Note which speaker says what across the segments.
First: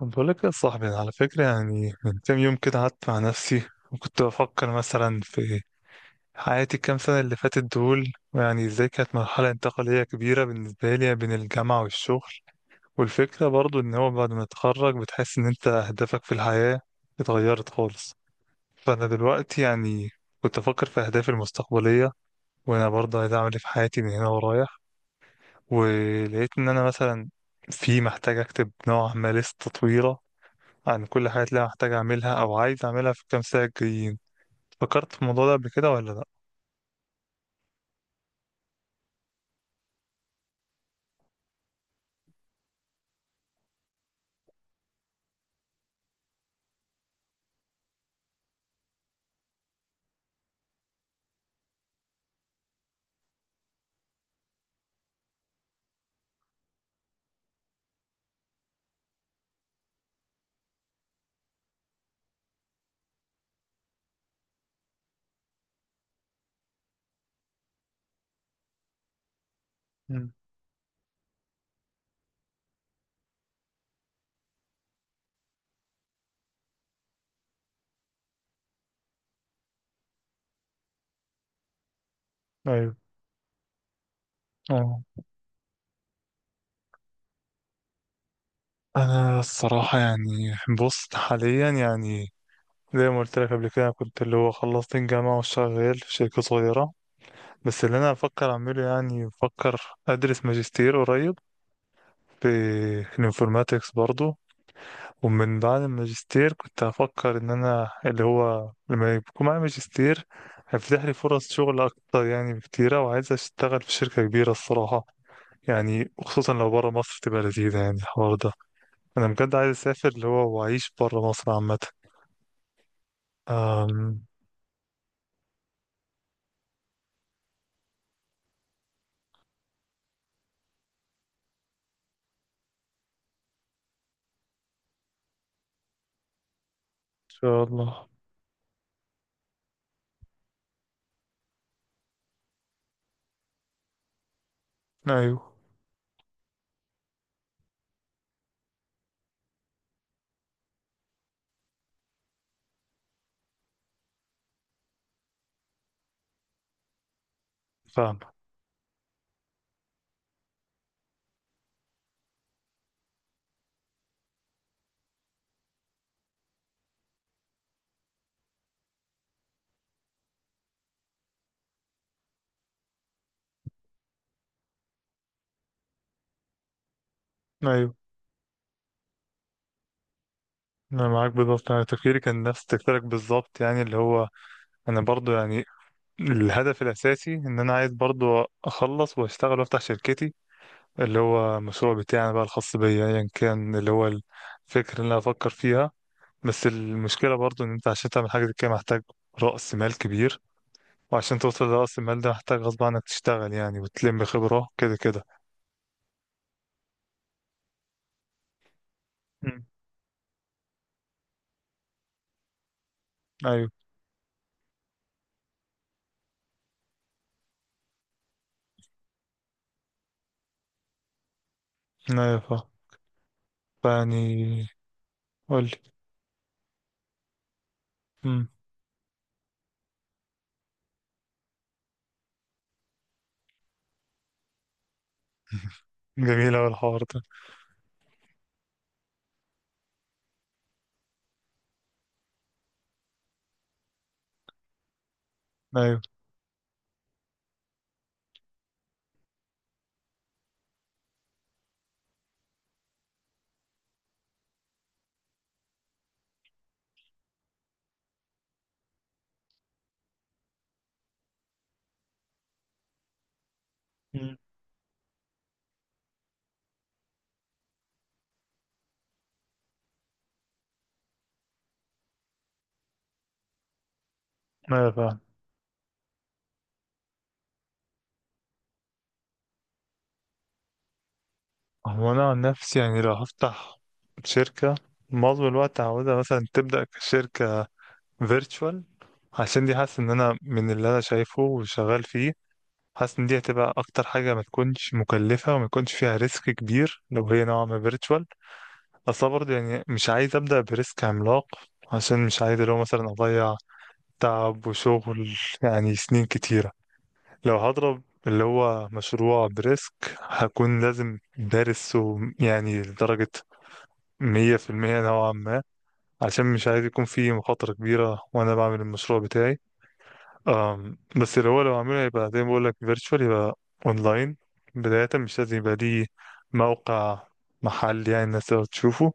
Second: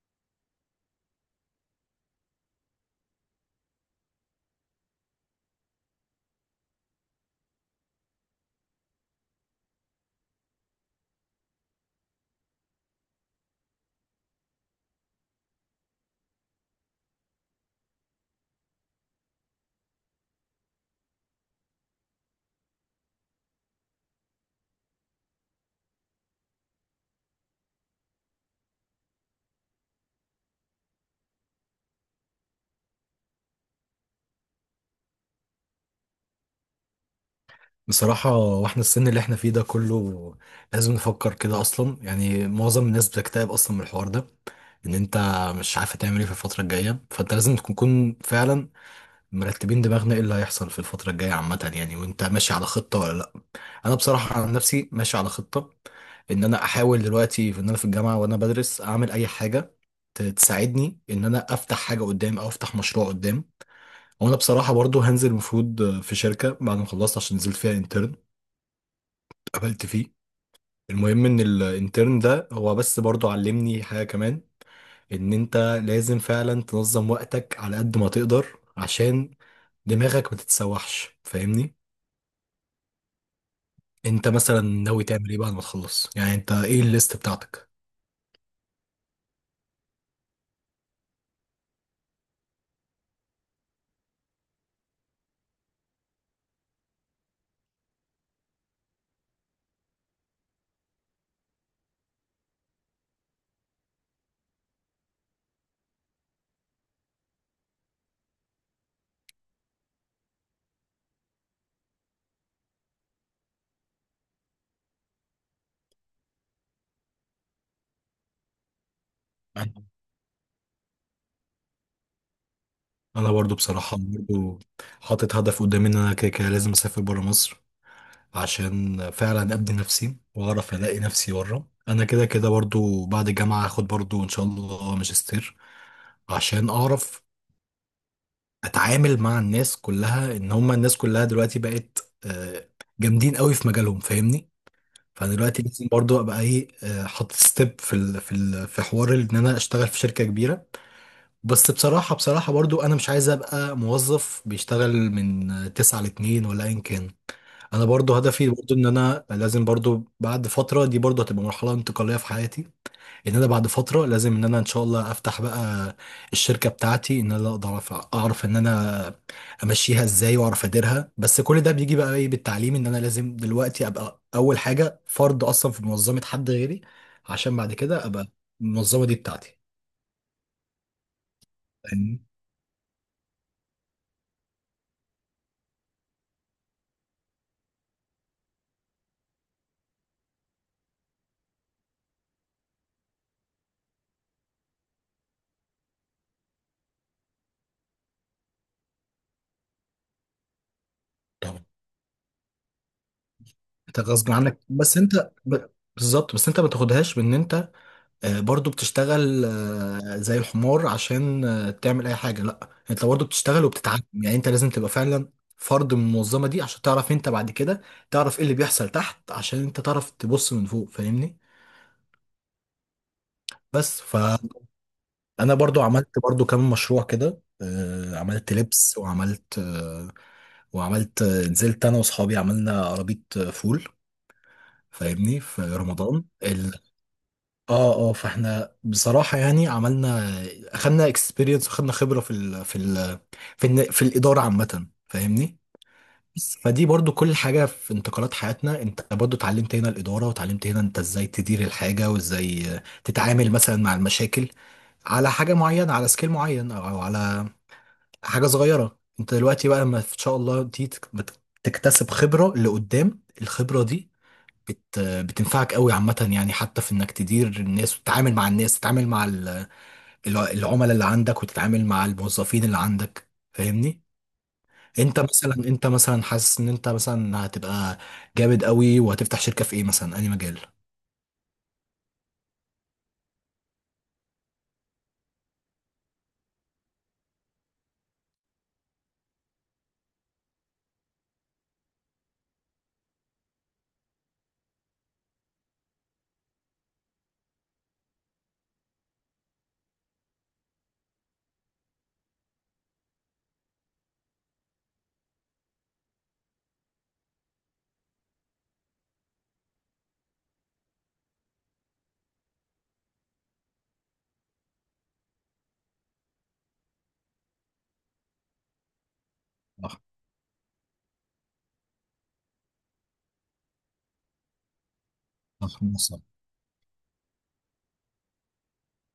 Speaker 1: طب بقول لك يا صاحبي، أنا على فكرة يعني من كام يوم كده قعدت مع نفسي وكنت بفكر مثلا في حياتي الكام سنة اللي فاتت دول، ويعني ازاي كانت مرحلة انتقالية كبيرة بالنسبة لي بين الجامعة والشغل. والفكرة برضو ان هو بعد ما تتخرج بتحس ان انت اهدافك في الحياة اتغيرت خالص. فانا دلوقتي يعني كنت افكر في اهدافي المستقبلية، وانا برضو عايز اعمل ايه في حياتي من هنا ورايح. ولقيت ان انا مثلا في محتاج اكتب نوع ما لستة طويلة عن كل حاجة اللي أنا هحتاج أعملها أو عايز أعملها في الكام ساعة الجايين. فكرت في الموضوع ده قبل كده ولا لأ؟
Speaker 2: بصراحة، واحنا السن اللي احنا فيه ده كله لازم نفكر كده اصلا. يعني معظم الناس بتكتئب اصلا من الحوار ده، ان انت مش عارف تعمل ايه في الفترة الجاية، فانت لازم تكون فعلا مرتبين دماغنا ايه اللي هيحصل في الفترة الجاية عامة، يعني وانت ماشي على خطة ولا لا. انا بصراحة عن نفسي ماشي على خطة، ان انا احاول دلوقتي في ان انا في الجامعة وانا بدرس اعمل اي حاجة تساعدني ان انا افتح حاجة قدام او افتح مشروع قدام. وانا بصراحة برضو هنزل المفروض في شركة بعد ما خلصت، عشان نزلت فيها انترن قابلت فيه.
Speaker 1: مم.
Speaker 2: المهم ان الانترن ده هو بس برضو علمني حاجة كمان، ان انت لازم فعلا تنظم وقتك على قد ما تقدر، عشان دماغك ما تتسوحش، فاهمني؟
Speaker 1: ايوه.
Speaker 2: انت مثلا
Speaker 1: اه،
Speaker 2: ناوي تعمل ايه بعد ما تخلص؟ يعني انت ايه الليست بتاعتك؟
Speaker 1: أنا الصراحة يعني بص حاليا يعني زي ما قلت لك قبل كده، كنت اللي هو خلصت الجامعة وشغال في شركة صغيرة. بس اللي أنا بفكر أعمله يعني بفكر أدرس ماجستير قريب في الانفورماتكس برضو. ومن بعد الماجستير كنت هفكر ان انا اللي هو لما يكون معايا ماجستير هيفتح لي فرص شغل اكتر يعني بكتيرة، وعايز اشتغل في شركة كبيرة الصراحة. يعني وخصوصا لو برا مصر تبقى لذيذة يعني الحوار ده. انا بجد عايز اسافر اللي هو واعيش برا مصر عامة.
Speaker 2: انا
Speaker 1: أم،
Speaker 2: برضو بصراحة
Speaker 1: ان
Speaker 2: برضو حاطط هدف قدامي، ان انا كده كده لازم اسافر برا مصر عشان فعلا ابني نفسي واعرف الاقي نفسي بره. انا كده كده برضو بعد الجامعة هاخد برضو ان شاء الله ماجستير، عشان اعرف
Speaker 1: شاء الله.
Speaker 2: اتعامل مع الناس كلها، ان هم الناس كلها دلوقتي بقت جامدين قوي في مجالهم، فاهمني؟ فانا
Speaker 1: ايوه.
Speaker 2: دلوقتي لازم برضو ابقى ايه، حاطط ستيب في ال في ال في حوار ان انا اشتغل في شركة كبيرة. بس بصراحة برضو انا مش عايز ابقى موظف بيشتغل من تسعة لاتنين ولا ايا كان. انا برضو
Speaker 1: فاهم.
Speaker 2: هدفي برضو ان انا لازم برضو بعد فترة دي برضو هتبقى مرحلة انتقالية في حياتي، ان انا بعد فتره لازم ان انا ان شاء الله افتح بقى الشركه بتاعتي، ان انا اقدر اعرف ان انا امشيها ازاي واعرف اديرها. بس كل ده بيجي بقى ايه بالتعليم، ان انا لازم دلوقتي ابقى اول حاجه فرد اصلا في منظمه حد غيري، عشان بعد
Speaker 1: ايوه،
Speaker 2: كده ابقى المنظمه دي بتاعتي،
Speaker 1: انا معاك بالظبط، انا تفكيري
Speaker 2: فاهمني؟
Speaker 1: كان نفس تفكيرك بالظبط يعني اللي هو انا برضو يعني الهدف الاساسي ان انا عايز برضو اخلص واشتغل وافتح شركتي، اللي هو المشروع بتاعنا بقى الخاص بيا ايا كان، اللي هو الفكرة اللي انا افكر فيها. بس المشكلة برضو ان انت عشان تعمل حاجة زي كده محتاج رأس مال كبير، وعشان توصل
Speaker 2: طبعا.
Speaker 1: لرأس المال ده محتاج غصب عنك تشتغل يعني
Speaker 2: انت
Speaker 1: وتلم
Speaker 2: غصب عنك،
Speaker 1: خبرة كده
Speaker 2: بس
Speaker 1: كده.
Speaker 2: انت بالظبط. بس انت ما تاخدهاش بان انت برضو بتشتغل
Speaker 1: مم.
Speaker 2: زي الحمار عشان تعمل اي حاجه، لا. انت برضو بتشتغل
Speaker 1: ايوه.
Speaker 2: وبتتعلم، يعني انت لازم تبقى فعلا فرد من المنظمه دي، عشان تعرف انت بعد كده تعرف ايه اللي بيحصل تحت، عشان انت تعرف تبص من فوق، فاهمني؟
Speaker 1: ايوه فا
Speaker 2: بس
Speaker 1: فيعني
Speaker 2: فانا
Speaker 1: قول
Speaker 2: برضو
Speaker 1: لي.
Speaker 2: عملت برضو كام مشروع كده. عملت لبس وعملت نزلت انا واصحابي عملنا عربيه فول، فاهمني، في رمضان.
Speaker 1: جميل اوي الحوار ده.
Speaker 2: اه اه، فاحنا بصراحة يعني عملنا، اخدنا اكسبيرينس واخدنا خبرة في ال في ال في, ال في الإدارة عامة، فاهمني؟
Speaker 1: ايوه.
Speaker 2: بس فدي برضو كل حاجة في انتقالات حياتنا. انت برضو اتعلمت هنا الإدارة، وتعلمت هنا انت ازاي تدير الحاجة، وازاي تتعامل مثلا مع المشاكل على حاجة معينة، على سكيل معين، او على حاجة صغيرة. انت دلوقتي بقى لما ان شاء الله دي تكتسب خبرة لقدام، الخبرة دي
Speaker 1: مم.
Speaker 2: بتنفعك قوي عامة، يعني حتى في انك تدير الناس وتتعامل مع الناس، تتعامل مع العملاء اللي عندك، وتتعامل مع الموظفين اللي عندك، فاهمني؟
Speaker 1: ايوه فعلا.
Speaker 2: انت مثلا انت مثلا حاسس ان انت مثلا هتبقى جامد قوي وهتفتح شركة في ايه مثلا، اي مجال؟
Speaker 1: هو انا عن نفسي يعني لو هفتح شركة، معظم الوقت هعوزها مثلا تبدأ كشركة فيرتشوال، عشان دي حاسس ان انا من اللي انا شايفه وشغال فيه، حاسس ان دي هتبقى اكتر حاجه ما تكونش مكلفه وما يكونش فيها ريسك كبير لو هي نوعا ما فيرتشوال. اصلا برضه يعني مش عايز ابدا بريسك عملاق، عشان مش عايز اللي هو مثلا اضيع تعب وشغل يعني سنين كتيره. لو هضرب اللي هو مشروع بريسك هكون لازم دارسه يعني لدرجه 100% نوعا ما، عشان مش عايز يكون فيه مخاطرة كبيرة وأنا بعمل المشروع بتاعي.
Speaker 2: صح،
Speaker 1: أم بس اللي هو لو عامله يبقى زي ما بقول لك فيرتشوال، يبقى اونلاين بداية، مش لازم يبقى
Speaker 2: صح.
Speaker 1: ليه
Speaker 2: صح.
Speaker 1: موقع، محل يعني الناس تقدر تشوفه.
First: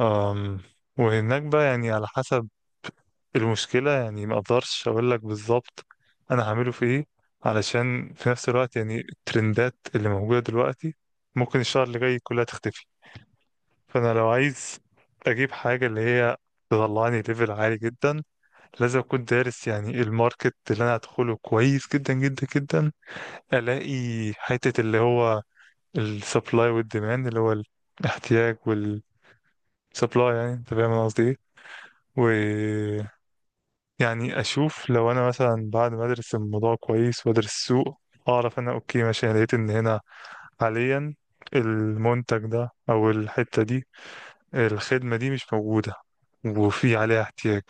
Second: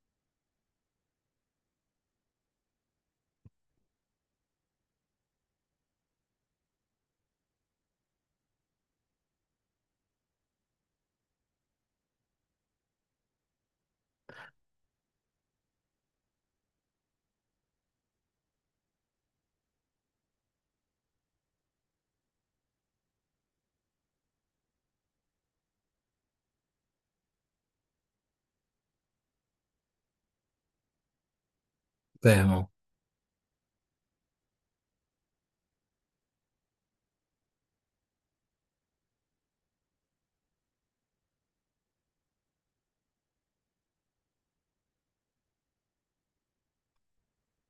Speaker 1: أم وهناك بقى يعني على حسب. المشكلة يعني ما اقدرش اقول لك بالظبط انا هعمله في ايه، علشان في نفس الوقت يعني الترندات اللي موجودة دلوقتي ممكن الشهر اللي جاي كلها تختفي. فانا لو عايز اجيب حاجة اللي هي تطلعني ليفل عالي جدا، لازم اكون دارس يعني الماركت اللي انا هدخله كويس جدا جدا جدا. الاقي حتة اللي هو السبلاي والديماند، اللي هو الاحتياج والسبلاي، يعني انت فاهم انا قصدي ايه.
Speaker 2: فاهم اهو.
Speaker 1: ويعني اشوف لو انا مثلا بعد ما ادرس الموضوع كويس وادرس السوق، اعرف انا اوكي ماشي، انا لقيت ان هنا حاليا المنتج ده او الحتة دي، الخدمة دي مش موجودة وفي عليها احتياج،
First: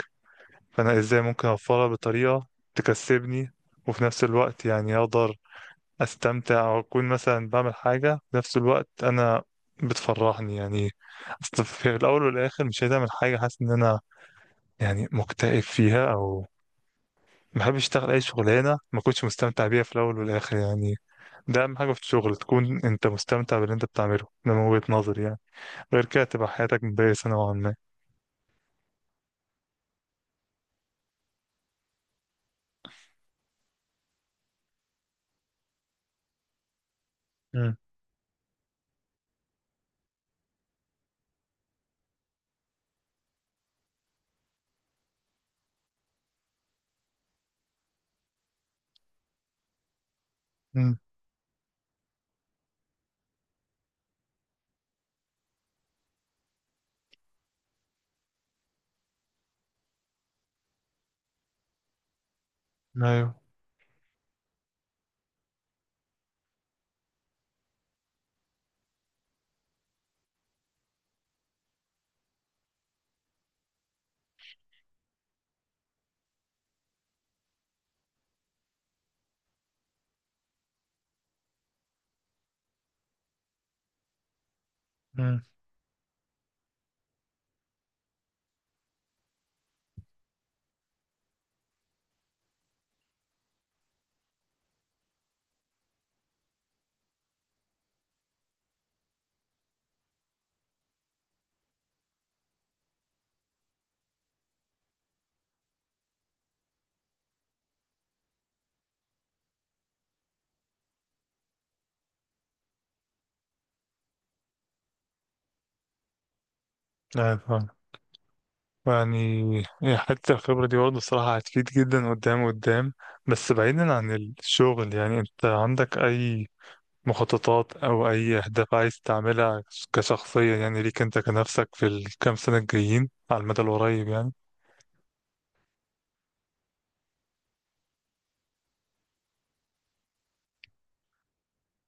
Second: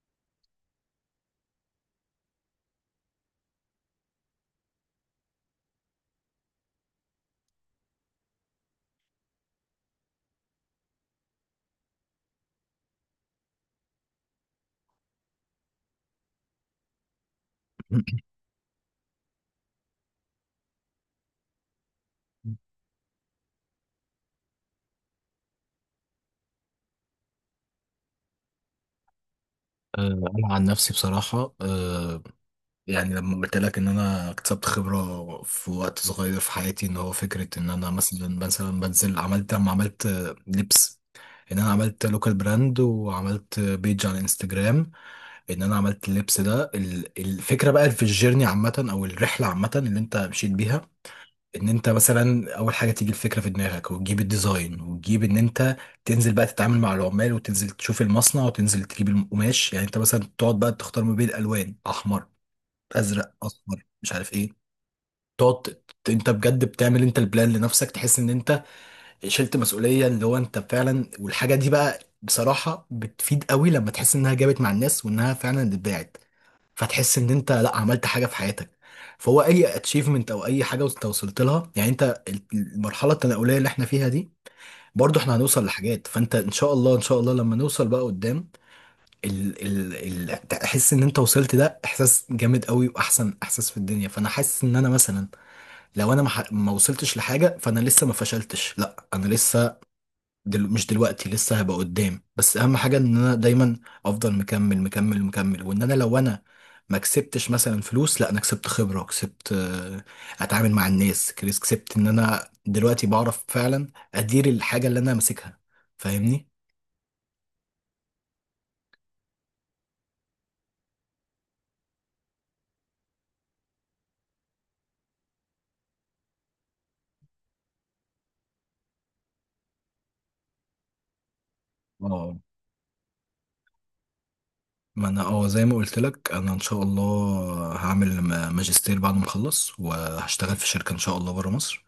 Speaker 1: فانا ازاي ممكن اوفرها بطريقه تكسبني، وفي نفس الوقت يعني اقدر استمتع واكون مثلا بعمل حاجه في نفس الوقت انا بتفرحني يعني. اصل في الاول والاخر مش عايز اعمل حاجه حاسس ان انا يعني مكتئب فيها، او ما بحبش اشتغل اي شغلانه ما كنتش مستمتع بيها في الاول والاخر يعني. ده اهم حاجه في الشغل، تكون انت مستمتع باللي انت بتعمله. ده من وجهه نظري يعني، غير كده تبقى حياتك مبائسه نوعا ما.
Speaker 2: انا عن نفسي بصراحه، يعني لما قلت لك ان انا اكتسبت خبره في وقت صغير في حياتي، ان هو فكره ان
Speaker 1: امم.
Speaker 2: انا مثلا بنزل عملت، لما عملت لبس، ان انا عملت لوكال براند وعملت بيج على انستجرام، ان انا عملت اللبس ده. الفكره بقى في الجيرني عامه، او الرحله عامه اللي انت مشيت بيها،
Speaker 1: امم.
Speaker 2: ان انت مثلا اول حاجه تيجي الفكره في دماغك، وتجيب الديزاين، وتجيب ان انت تنزل بقى تتعامل مع العمال، وتنزل تشوف المصنع، وتنزل تجيب القماش. يعني انت مثلا تقعد بقى تختار ما بين الالوان، احمر
Speaker 1: ايوه.
Speaker 2: ازرق اصفر مش عارف ايه، تقعد انت بجد بتعمل انت البلان لنفسك، تحس ان انت شلت مسؤوليه. اللي هو انت فعلا، والحاجه دي بقى بصراحه بتفيد قوي لما تحس انها جابت مع الناس وانها فعلا اتباعت. فتحس ان انت لا عملت حاجه في حياتك، فهو اي اتشيفمنت او اي حاجه انت وصلت لها. يعني انت المرحله التناوليه اللي احنا فيها دي، برضو احنا
Speaker 1: امم.
Speaker 2: هنوصل لحاجات. فانت ان شاء الله، ان شاء الله لما نوصل بقى قدام، ال ال ال تحس ان انت وصلت، ده احساس جامد قوي واحسن احساس في الدنيا. فانا حاسس ان انا مثلا لو انا ما وصلتش لحاجه، فانا لسه ما فشلتش، لا انا لسه مش دلوقتي، لسه هبقى قدام. بس اهم حاجه ان انا دايما افضل مكمل مكمل مكمل. وان انا لو انا ما كسبتش مثلا فلوس، لا انا كسبت خبره، كسبت اتعامل مع الناس، كسبت ان انا دلوقتي بعرف فعلا ادير الحاجه اللي انا ماسكها، فاهمني؟
Speaker 1: ايوه يعني، هي حتة الخبرة دي برضه الصراحة هتفيد جدا قدام قدام. بس بعيدا عن الشغل، يعني انت عندك أي مخططات أو أي أهداف عايز تعملها كشخصية يعني، ليك انت كنفسك، في الكام
Speaker 2: اه
Speaker 1: سنة الجايين على المدى القريب يعني؟
Speaker 2: ما انا اه زي ما قلت لك، انا ان شاء الله هعمل ماجستير بعد ما اخلص، وهشتغل في شركه ان شاء الله بره مصر.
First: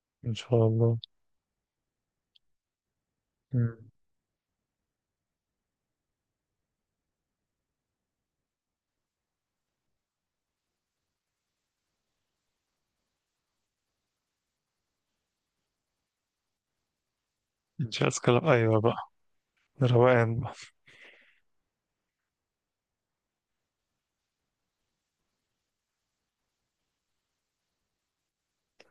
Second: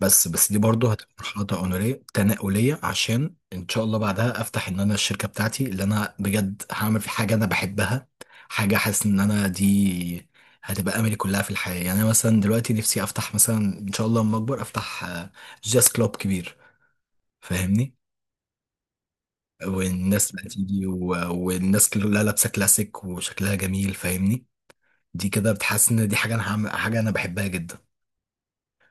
Speaker 2: بس
Speaker 1: إن
Speaker 2: بس دي
Speaker 1: شاء
Speaker 2: برضه
Speaker 1: الله.
Speaker 2: هتبقى مرحله تنقليه تنقليه، عشان ان
Speaker 1: مم.
Speaker 2: شاء الله بعدها افتح ان انا الشركه بتاعتي، اللي انا بجد هعمل في حاجه انا بحبها، حاجه حاسس ان انا دي هتبقى املي كلها في الحياه. يعني انا مثلا دلوقتي نفسي افتح مثلا ان شاء الله لما اكبر افتح جاز كلوب كبير،
Speaker 1: إن
Speaker 2: فاهمني؟
Speaker 1: شاء الله. أيوة بقى،
Speaker 2: والناس
Speaker 1: روقان
Speaker 2: بقى
Speaker 1: بقى.
Speaker 2: تيجي والناس كلها لابسه كلاسيك وشكلها جميل، فاهمني؟ دي كده بتحس ان دي حاجه انا هعمل حاجه انا بحبها جدا.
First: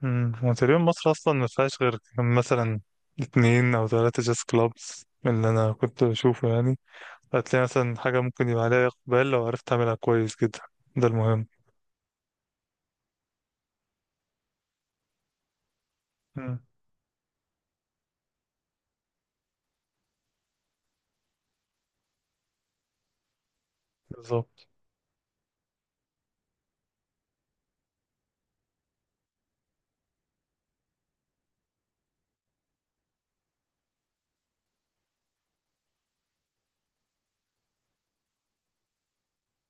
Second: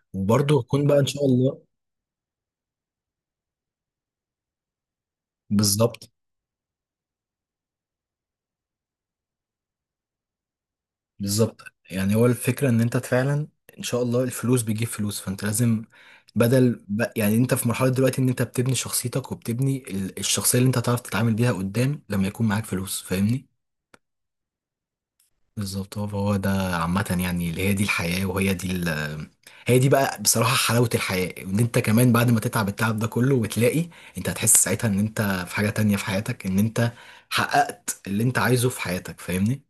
Speaker 1: مم. هو
Speaker 2: وبرضه
Speaker 1: تقريبا
Speaker 2: هكون بقى ان
Speaker 1: مصر
Speaker 2: شاء
Speaker 1: أصلا ما
Speaker 2: الله.
Speaker 1: فيهاش غير مثلا اتنين أو تلاتة جاز كلابس من اللي أنا كنت
Speaker 2: بالظبط.
Speaker 1: بشوفه يعني. هتلاقي مثلا حاجة ممكن يبقى عليها إقبال لو عرفت تعملها كويس جدا، ده المهم.
Speaker 2: بالظبط. يعني هو الفكره ان انت فعلا ان شاء الله الفلوس بتجيب فلوس، فانت لازم
Speaker 1: مم.
Speaker 2: بدل يعني انت في مرحله دلوقتي ان انت بتبني شخصيتك، وبتبني الشخصيه اللي انت هتعرف تتعامل بيها قدام لما يكون معاك فلوس، فاهمني؟
Speaker 1: بالظبط.
Speaker 2: بالظبط، هو هو ده عامة يعني. اللي هي دي الحياة، وهي دي هي دي بقى بصراحة حلاوة الحياة، ان انت كمان بعد ما تتعب التعب ده كله وتلاقي، انت هتحس ساعتها ان انت في حاجة تانية في حياتك، ان انت حققت اللي انت عايزه في حياتك، فاهمني؟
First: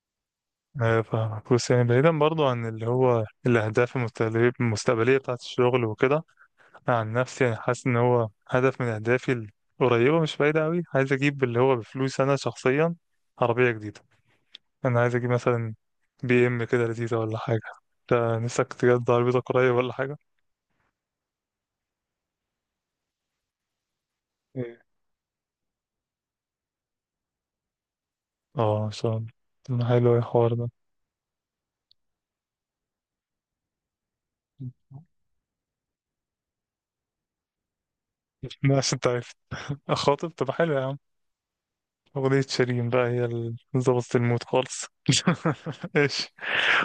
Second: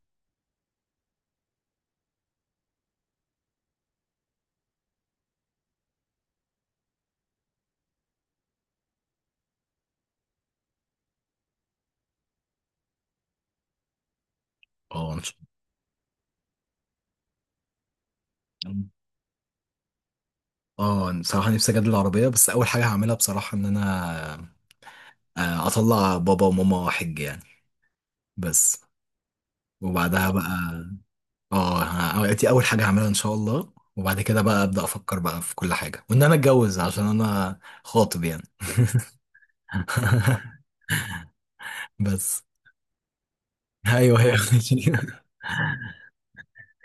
Speaker 1: أيوة فاهمك. بص يعني بعيدا برضو عن اللي هو الأهداف المستقبلية بتاعة الشغل وكده، أنا عن نفسي يعني حاسس إن هو هدف من أهدافي القريبة مش بعيدة أوي، عايز أجيب اللي هو بفلوس أنا شخصيا عربية جديدة. أنا
Speaker 2: اه
Speaker 1: عايز
Speaker 2: أنا
Speaker 1: أجيب
Speaker 2: مش-
Speaker 1: مثلا بي إم كده لذيذة ولا حاجة. أنت نفسك تجد عربيتك قريب ولا حاجة؟
Speaker 2: اه أنا بصراحة نفسي اجدد العربية، بس اول حاجة هعملها بصراحة ان انا
Speaker 1: إيه.
Speaker 2: اطلع بابا وماما حج يعني، بس.
Speaker 1: اه إن شاء الله. طب ما حلو أوي
Speaker 2: وبعدها
Speaker 1: الحوار ده.
Speaker 2: بقى اه دي اول حاجه هعملها ان شاء الله، وبعد كده بقى ابدا افكر بقى في كل حاجه، وان انا اتجوز عشان انا خاطب يعني.
Speaker 1: عشان أنت عارف أخاطب. طب حلو يا عم. أغنية
Speaker 2: بس
Speaker 1: شيرين بقى هي اللي ظبطت
Speaker 2: ايوه هي.
Speaker 1: المود خالص. ايش.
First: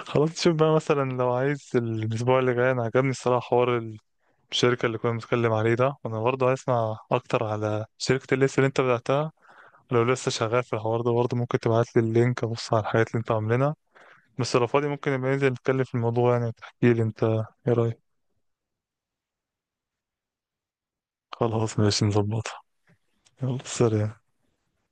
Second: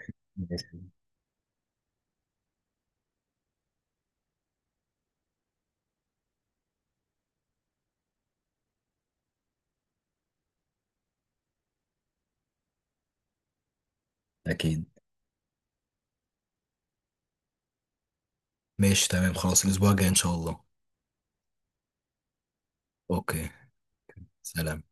Speaker 1: خلاص شوف بقى
Speaker 2: ماشي.
Speaker 1: مثلا لو عايز الأسبوع اللي جاي، أنا عجبني الصراحة حوار الشركة اللي كنا بنتكلم عليه ده، وأنا برضه عايز أسمع أكتر على شركة الليست اللي أنت بدأتها. لو لسه شغال في الحوار ده برضه ممكن تبعت لي اللينك أبص على الحاجات اللي أنت عاملينها. بس لو
Speaker 2: أكيد.
Speaker 1: فاضي ممكن نبقى ننزل نتكلم في الموضوع يعني، وتحكي لي أنت إيه رأيك.
Speaker 2: ماشي، تمام، خلاص الاسبوع الجاي ان شاء الله.
Speaker 1: خلاص ماشي نظبطها.
Speaker 2: اوكي،
Speaker 1: يلا سلام.
Speaker 2: سلام.